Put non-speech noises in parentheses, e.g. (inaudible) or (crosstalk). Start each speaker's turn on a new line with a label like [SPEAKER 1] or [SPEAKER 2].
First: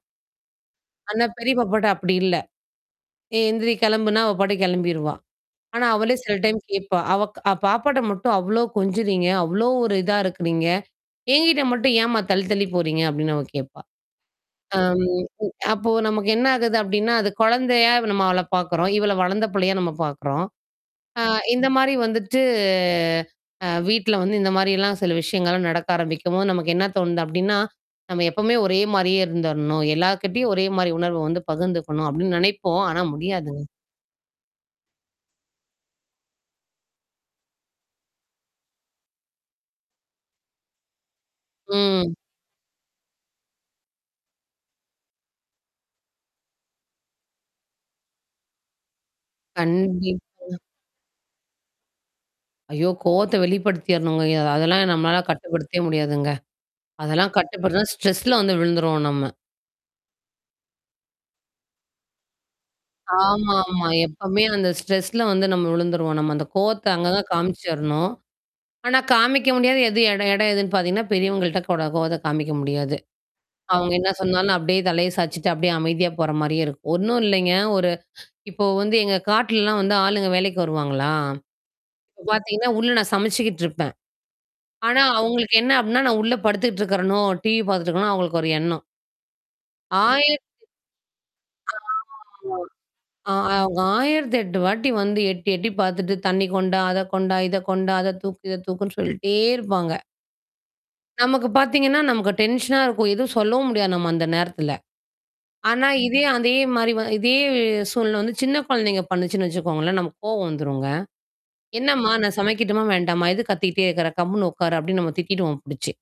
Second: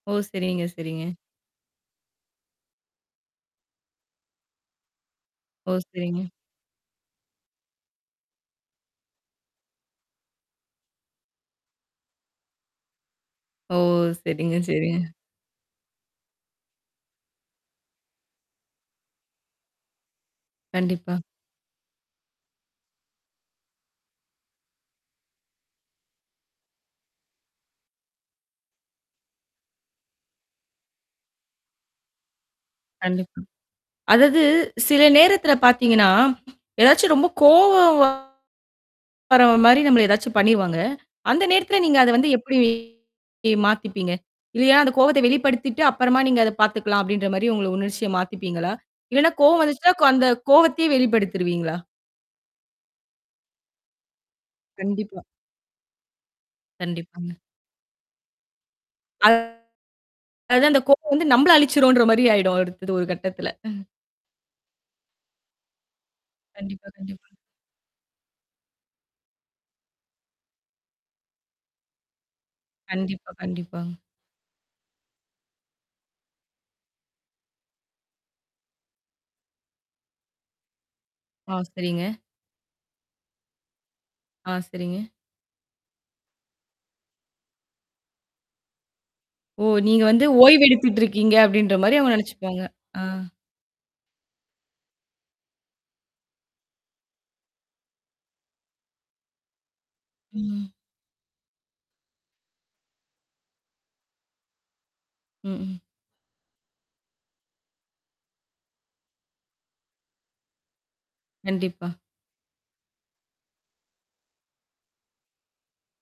[SPEAKER 1] ஓ, செரிங்க, செரிங்க.
[SPEAKER 2] ஆனா, பெரிய பாப்பாட்ட அப்படி இல்ல. ஏய், எந்திரி, கிளம்புன்னா, அவ பாட்டு கிளம்பிருவா.
[SPEAKER 1] ஓ,
[SPEAKER 2] ஆனா, அவளே
[SPEAKER 1] செரிங்க.
[SPEAKER 2] சில டைம் கேட்பா. "அவ க பாப்பாட்ட மட்டும் அவ்ளோ கொஞ்சுறீங்க. அவ்ளோ ஒரு இதா இருக்கிறீங்க. என்கிட்ட மட்டும் ஏம்மா தள்ளி, தள்ளி போறீங்க?" அப்டின்னு அவ
[SPEAKER 1] ஓ!
[SPEAKER 2] கேட்பா.
[SPEAKER 1] செரிங்க,
[SPEAKER 2] ஆ,
[SPEAKER 1] செரிங்க.
[SPEAKER 2] ம். அப்போ நமக்கு என்ன ஆகுது அப்படின்னா, அது குழந்தையா நம்ம அவள பாக்குறோம். இவள வளர்ந்த பிள்ளையா நம்ம பாக்குறோம்.
[SPEAKER 1] கண்டிப்பா.
[SPEAKER 2] ஆ, இந்த மாரி வந்துட்டு. அ, வீட்ல வந்து இந்த மாரிலாம் சில விஷயங்கள்லாம் நடக்க ஆரம்பிக்கும்போது, நமக்கு என்ன தோணுது அப்படின்னா, "நம்ம எப்பவுமே ஒரே மாரியே இருந்துரணும். எல்லார்கிட்டயும் ஒரே மாரி உணர்வ வந்து பகிர்ந்துக்கணும்", அப்படின்னு நெனைப்போம். ஆனா,
[SPEAKER 1] கண்டிப்பா.
[SPEAKER 2] முடியாதுங்க.
[SPEAKER 1] அதாது சில நேரத்தல பாத்தீங்கன்னா, ஏதாச்சும் ரொம்ப கோவம் வர மாரி நம்மள ஏதாச்சும் பண்ணிருவாங்க. அந்த நேரத்தில நீங்க அத
[SPEAKER 2] ம்.
[SPEAKER 1] வந்து எப்படி மாத்திப்பீங்க? இல்லையா, அந்த கோவத்த வெளிப்படுத்திட்டு அப்பறமா நீங்க அத பாத்துக்கலாம் அப்படின்ற மாரி உங்கள உணர்ச்சிய மாத்திப்பீங்களா? இல்லன்னா கோவம் வந்துச்சுா, அந்த
[SPEAKER 2] கண்டிப்பா.
[SPEAKER 1] கோவத்தையே வெளிப்படுத்தருவீங்களா?
[SPEAKER 2] ஐயோ! கோவத்த வெளிப்படுத்திரணுங்க. இது அதெல்லாம்
[SPEAKER 1] கண்டிப்பா.
[SPEAKER 2] நம்மளால கட்டுப்படுத்தவே முடியாதுங்க.
[SPEAKER 1] கண்டிப்பாங்க.
[SPEAKER 2] அதெல்லாம் கட்டுபடுத்தனா ஸ்ட்ரெஸ்ல வந்து விழுந்துருவோம் நம்ம.
[SPEAKER 1] அது அந்த கோவம் வந்து நம்பள அழிச்சுருன்ற மாரி ஆயிடும். அடுத்தது ஒரு கட்டத்துல.
[SPEAKER 2] ஆமா,
[SPEAKER 1] (chuckles)
[SPEAKER 2] ஆமா. எப்பவுமே அந்த ஸ்ட்ரெஸ்ல வந்து நம்ம விழுந்துருவோம். நம்ம அந்த
[SPEAKER 1] கண்டிப்பா,
[SPEAKER 2] கோவத்த அங்க தான்
[SPEAKER 1] கண்டிப்பா.
[SPEAKER 2] காமிச்சரணும். ஆனா, காமிக்க முடியாது, எது எட எடம் எதுன்னு பாத்தீங்கன்னா, பெரியவங்கள்ட்ட கட கோவத்த காமிக்க முடியாது.
[SPEAKER 1] கண்டிப்பா, கண்டிப்பாங்க.
[SPEAKER 2] அவங்க என்ன சொன்னாலும், அப்படியே தலைய சாயச்சுட்டு, அப்படியியே அமைதியா போற மாரியே இருக்கும். ஒண்ணும் இல்லைங்க, ஒரு இப்போ வந்து எங்க காட்டுல எல்லாம் வந்து ஆளுங்க வேலைக்கு வருவாங்களா,
[SPEAKER 1] ஆ, செரிங்க.
[SPEAKER 2] இப்ப பாத்தீங்கன்னா, உள்ள நான் சமைச்சுக்கிட்டு இருப்பேன்.
[SPEAKER 1] ஆ, செரிங்க.
[SPEAKER 2] ஆனா, அவங்களுக்கு என்ன அப்படின்னா, நான் உள்ள படுத்துட்டு இருக்கிறனோ? டிவி பாத்துட்டு இருக்கேன்னு, அவங்களுக்கு ஒரு எண்ணம்.
[SPEAKER 1] ஓ! நீங்க வந்து
[SPEAKER 2] 1008
[SPEAKER 1] ஓய்வு எடுத்துட்டுருக்கீங்க அப்படின்ற மாரி அவங்க நெனச்சுப்பாங்க. ஆ.
[SPEAKER 2] (unintelligible) அ அவங்க 1008 வாட்டி வந்து எட்டி, எட்டி பாத்துட்டு, தண்ணி கொண்டா, அத கொண்டா, இத கொண்டா, அத தூக்கு, இத தூக்குன்னு சொல்லிட்டே இருப்பாங்க.
[SPEAKER 1] ம்.
[SPEAKER 2] நமக்கு பாத்தீங்கன்னா, நமக்கு டென்ஷனா இருக்கும். எதுவும் சொல்லவும் முடியாது, நம்ம அந்த நேரத்துல.
[SPEAKER 1] ம். ம்.
[SPEAKER 2] ஆனா, இதே, அதே மாரி வ இதே சூழ்நில வந்து சின்ன குழந்தைங்க பண்ணுச்சுன்னு வெச்சுக்கோங்களேன். நமக்கு கோவம் வந்துருங்க.
[SPEAKER 1] கண்டிப்பா.
[SPEAKER 2] "என்னம்மா? நான் சமைக்கட்டுமா, வேண்டாமா? எது கத்திக்கிட்டே இருக்கறே. கம்முன்னு உட்காரு!" அப்படினு நம்ம திட்டிடுவோம் புடிச்சு.